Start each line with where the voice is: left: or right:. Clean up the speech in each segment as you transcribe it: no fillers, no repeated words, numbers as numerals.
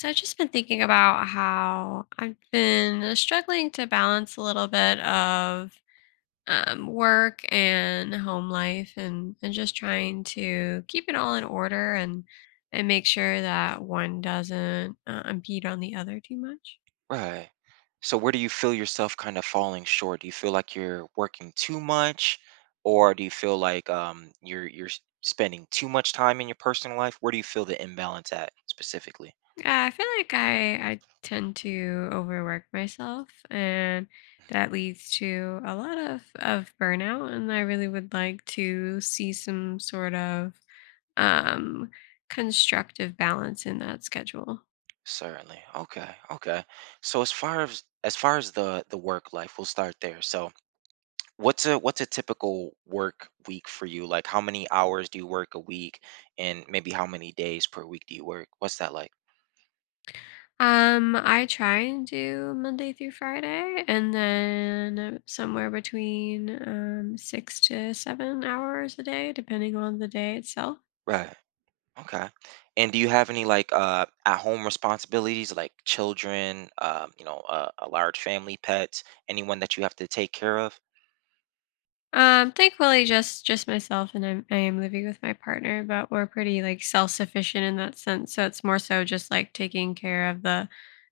left: So I've just been thinking about how I've been struggling to balance a little bit of work and home life, and just trying to keep it all in order and make sure that one doesn't impede on the other too much.
right: Right. So where do you feel yourself kind of falling short? Do you feel like you're working too much, or do you feel like you're spending too much time in your personal life? Where do you feel the imbalance at specifically?
left: Yeah, I feel like I tend to overwork myself, and that leads to a lot of burnout, and I really would like to see some sort of um constructive balance in that schedule.
right: Certainly. Okay. Okay. So as far as the work life, we'll start there. So what's a typical work week for you? Like how many hours do you work a week, and maybe how many days per week do you work? What's that like?
left: I try and do Monday through Friday, and
right: Mm.
left: then somewhere between 6 to 7 hours a day depending on the day itself.
right: Right. Okay. And do you have any like at home responsibilities, like children, a large family, pets, anyone that you have to take care of?
left: Thankfully, just myself, and I am living with my partner, but we're pretty like self sufficient in that sense. So it's more so just like taking care of the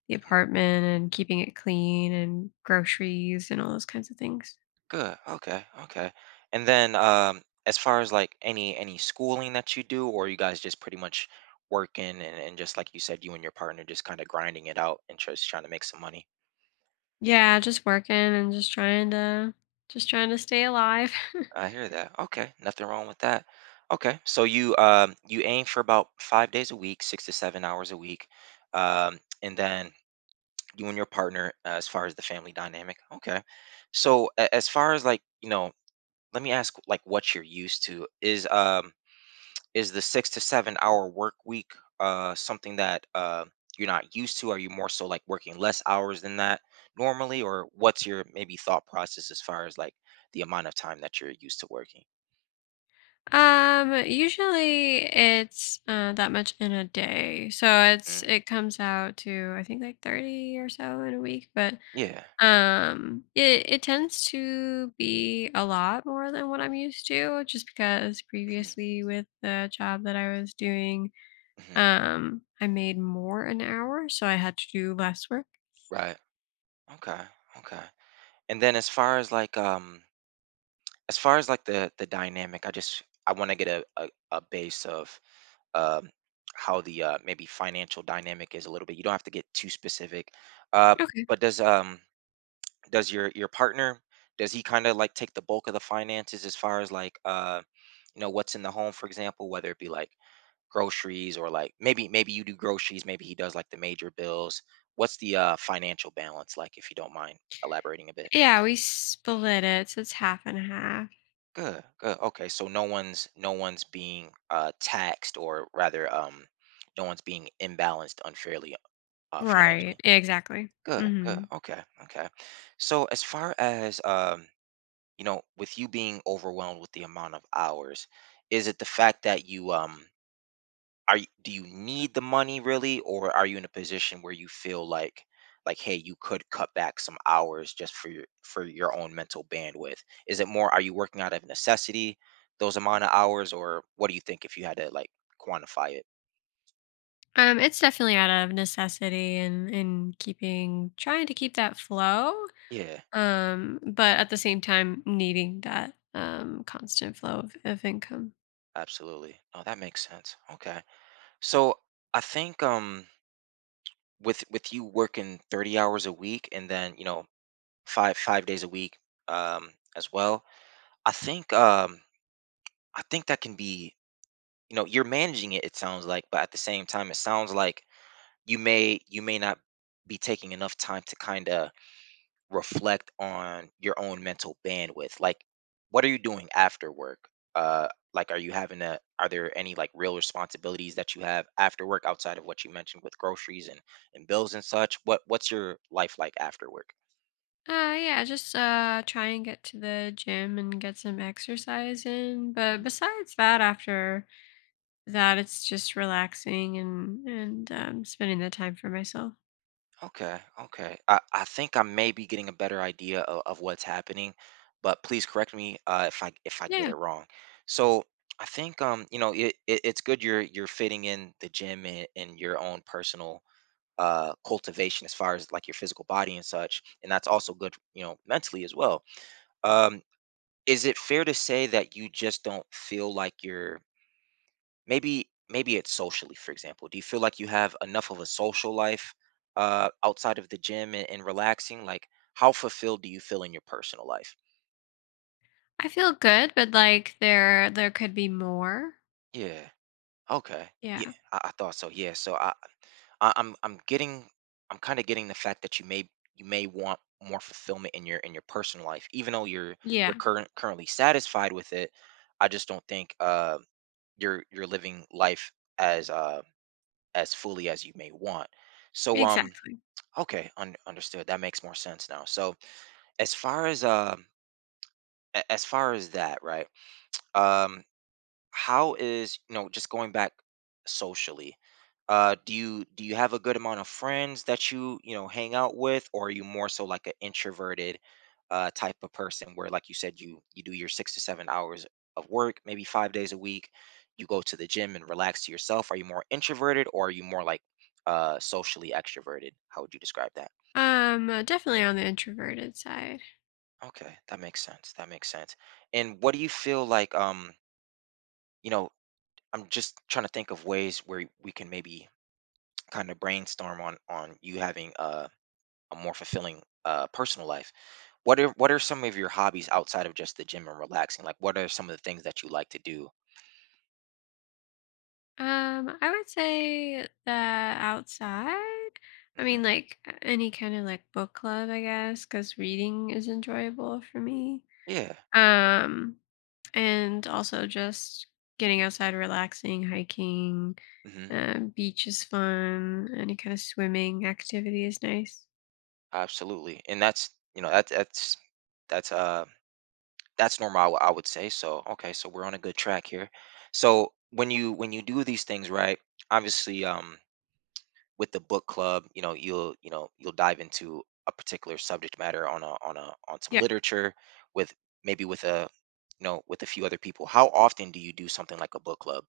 left: the
right: Mhm.
left: apartment and keeping it clean and groceries and all those kinds of things.
right: Good. Okay. Okay. And then as far as like any schooling that you do, or you guys just pretty much working, and just like you said, you and your partner just kind of grinding it out and just trying to make some money.
left: Yeah, just working and just trying to stay alive.
right: I hear that. Okay. Nothing wrong with that. Okay. So you aim for about 5 days a week, 6 to 7 hours a week. And then you and your partner, as far as the family dynamic, okay, so as far as like, you know, let me ask, like, what you're used to. Is is the 6 to 7 hour work week something that you're not used to? Are you more so like working less hours than that normally, or what's your maybe thought process as far as like the amount of time that you're used to working?
left: Usually it's that much in a day, so it's
right: Mm,
left: it comes out to I think like 30 or so in a week. but
right: yeah.
left: Um, it it tends to be a lot more than what I'm used to, just because
right: Mhm.
left: previously with the job that I was doing,
right: Mhm.
left: I made more an hour, so I had to do less work.
right: Right. Okay. Okay. And then as far as like, the dynamic, I want to get a base of, um how the, maybe financial dynamic is a little bit. You don't have to get too specific, uh
left: Okay.
right: but does, does your partner, does he kind of like take the bulk of the finances as far as like, you know, what's in the home, for example, whether it be like groceries, or like maybe, maybe you do groceries, maybe he does like the major bills. What's the financial balance like, if you don't mind elaborating a bit?
left: Yeah, we split it, so it's half and half.
right: Good, good. Okay, so no one's being taxed, or rather, no one's being imbalanced unfairly,
left: Right.
right: financially.
left: Yeah, exactly.
right: Good, good.
left: hmm
right: Okay, okay. So as far as, you know, with you being overwhelmed with the amount of hours, is it the fact that you, are you, do you need the money really, or are you in a position where you feel like, hey, you could cut back some hours just for your, for your own mental bandwidth? Is it more, are you working out of necessity those amount of hours, or what do you think, if you had to like quantify it?
left: It's definitely out of necessity and keeping trying to keep that flow,
right: Yeah,
left: but at the same time needing that constant flow of income.
right: absolutely. No, that makes sense. Okay. So I think, with you working 30 hours a week, and then, you know, five days a week, um as well. I think, I think that can be, you know, you're managing it, it sounds like, but at the same time, it sounds like you may, you may not be taking enough time to kind of reflect on your own mental bandwidth. Like, what are you doing after work? uh like, are you having a, are there any like real responsibilities that you have after work outside of what you mentioned, with groceries and bills and such? What's your life like after work?
left: Yeah, just try and get to the gym and get some exercise in. But besides that, after that, it's just relaxing and spending the time for myself.
right: Okay, okay. I think I may be getting a better idea of what's happening, but please correct me, if I, if I get it
left: Yeah,
right: wrong. So I think, you know, it it's good you're fitting in the gym, and your own personal cultivation, as far as like your physical body and such, and that's also good, you know, mentally as well. Um, is it fair to say that you just don't feel like you're, maybe, maybe it's socially, for example. Do you feel like you have enough of a social life outside of the gym and relaxing? Like, how fulfilled do you feel in your personal life?
left: I feel good, but like there could be more.
right: Yeah. Okay. Yeah,
left: Yeah,
right: I thought so. Yeah, so I'm getting, I'm kind of getting the fact that you may, you may want more fulfillment in your, in your personal life, even though you're
left: yeah,
right: you're currently satisfied with it. I just don't think, you're living life as, as fully as you may want. So,
left: exactly.
right: okay, understood. That makes more sense now. So, as far as, as far as that, right? Um, how is, you know, just going back socially? Do you, do you have a good amount of friends that you know, hang out with, or are you more so like an introverted type of person where, like you said, you do your 6 to 7 hours of work, maybe 5 days a week. You go to the gym and relax to yourself. Are you more introverted, or are you more like, socially extroverted? How would you describe that?
left: Definitely on the introverted side.
right: Okay, that makes sense. That makes sense. And what do you feel like, you know, I'm just trying to think of ways where we can maybe kind of brainstorm on you having a more fulfilling personal life. What are some of your hobbies outside of just the gym and relaxing? Like, what are some of the things that you like to do?
left: I would say that outside. I
right: Hmm.
left: mean, like any kind of like book club, I guess, because reading is enjoyable for me.
right: Yeah.
left: Um, and also just getting outside, relaxing, hiking,
right: Hmm.
left: beach is fun. Any kind of swimming activity is nice.
right: Absolutely. And that's, you know, that's, that's normal, I I would say. So, okay, so we're on a good track here. So, when you, when you do these things, right? Obviously, with the book club, you know, you'll, you know, you'll dive into a particular subject matter on a, on a, on some
left: Yeah.
right: literature, with, maybe with a, you know, with a few other people. How often do you do something like a book club?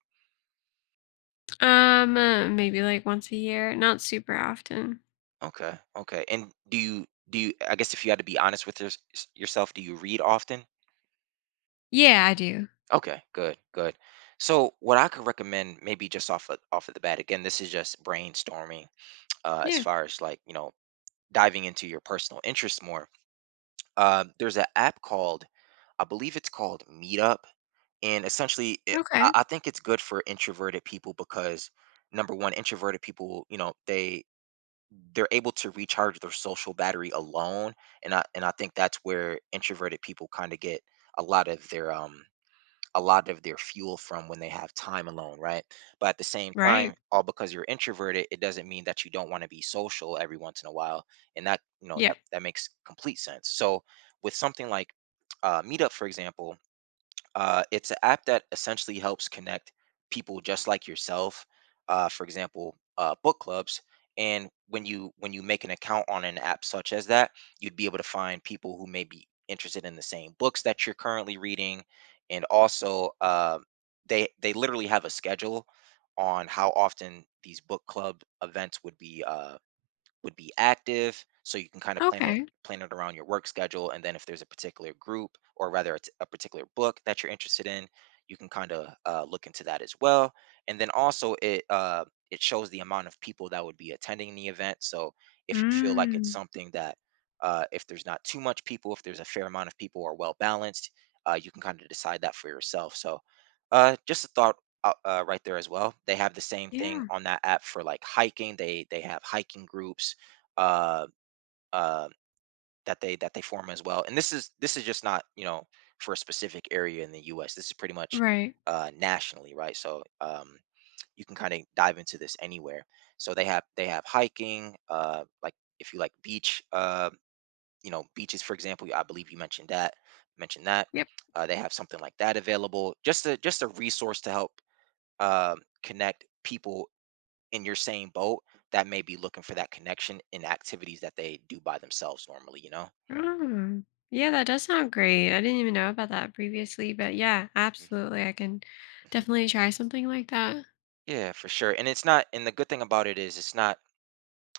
left: Maybe like once a year, not super often.
right: Okay, okay. And do you, do you? I guess if you had to be honest with your, yourself, do you read often?
left: Yeah, I do.
right: Okay, good, good. So what I could recommend, maybe just off of the bat, again, this is just brainstorming, as
left: Yeah.
right: far as like, you know, diving into your personal interests more. There's an app called, I believe it's called Meetup, and essentially, it,
left: Okay.
right: I think it's good for introverted people, because, number one, introverted people, you know, they, they're able to recharge their social battery alone, and I think that's where introverted people kind of get a lot of their, a lot of their fuel from, when they have time alone, right? But at the same time,
left: Right.
right: all because you're introverted, it doesn't mean that you don't want to be social every once in a while. And that, you know,
left: Yeah.
right: that, that makes complete sense. So, with something like, Meetup, for example, it's an app that essentially helps connect people just like yourself. For example, book clubs. And when you, when you make an account on an app such as that, you'd be able to find people who may be interested in the same books that you're currently reading, and also, they literally have a schedule on how often these book club events would be, would be active, so you can kind of plan it,
left: Okay.
right: plan it around your work schedule. And then, if there's a particular group, or rather, it's a particular book that you're interested in, you can kind of, look into that as well. And then also it, it shows the amount of people that would be attending the event, so if you feel like it's
left: Mm.
right: something that, if there's not too much people, if there's a fair amount of people, or well balanced, you can kind of decide that for yourself. So, just a thought, right there as well. They have the same thing
left: Yeah.
right: on that app for like hiking. They have hiking groups, uh, uh, that they, that they form as well. And this is, this is just not, you know, for a specific area in the U.S. This is pretty much,
left: Right.
right: nationally, right? So, you can kind of dive into this anywhere. So they have, they have hiking, like, if you like beach, you know, beaches, for example. I believe you mentioned that, mentioned that.
left: Yep.
right: They have something like that available. Just a, just a resource to help, connect people in your same boat, that may be looking for that connection in activities that they do by themselves normally, you know?
left: Mm. Yeah, that does sound great. I didn't even know about that previously, but yeah, absolutely. I can
right: Mm-hmm.
left: definitely try something like that.
right: Yeah, for sure. And it's not, and the good thing about it is, it's not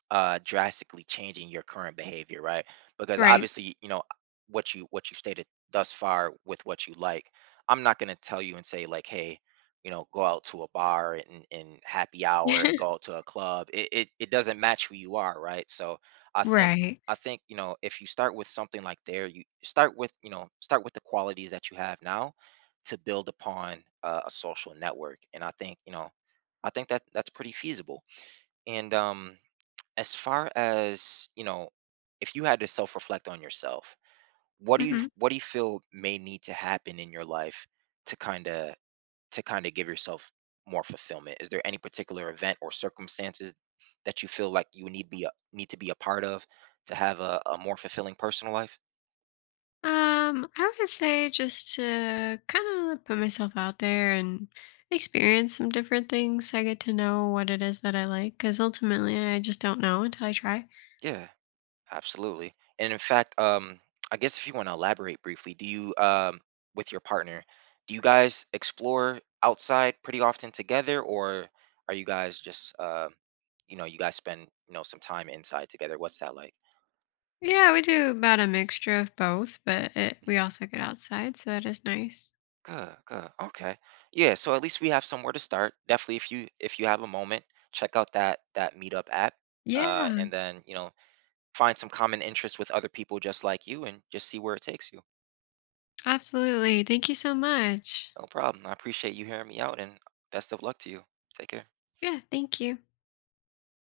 right: drastically changing your current behavior, right? Because
left: Right.
right: obviously, you know, what you, what you stated thus far with what you like, I'm not going to tell you and say, like, hey, you know, go out to a bar and happy hour and go out to a club. It doesn't match who you are, right? So I think,
left: Right.
right: I think, you know, if you start with something like there, you start with, you know, start with the qualities that you have now to build upon, a social network. And I think, you know, I think that that's pretty feasible. And, as far as, you know, if you had to self-reflect on yourself, what do you,
left: hmm
right: what do you feel may need to happen in your life to kind of, to kind of give yourself more fulfillment? Is there any particular event or circumstances that you feel like you need be a, need to be a part of to have a more fulfilling personal life?
left: I would say just to kind of put myself out there and experience some different things, I get to know what it is that I like, because ultimately I just don't know until I try.
right: Yeah. Absolutely. And in fact, I guess if you want to elaborate briefly, do you, with your partner, do you guys explore outside pretty often together, or are you guys just, you know, you guys spend, you know, some time inside together? What's that like?
left: Yeah, we do about a mixture of both, but we also get outside, so that is nice.
right: Good, good. Okay. Yeah, so at least we have somewhere to start. Definitely, if you, if you have a moment, check out that, that Meetup app,
left: Yeah,
right: and then, you know, find some common interests with other people just like you, and just see where it takes you.
left: absolutely. Thank you so much.
right: No problem. I appreciate you hearing me out, and best of luck to you. Take care.
left: Yeah, thank you.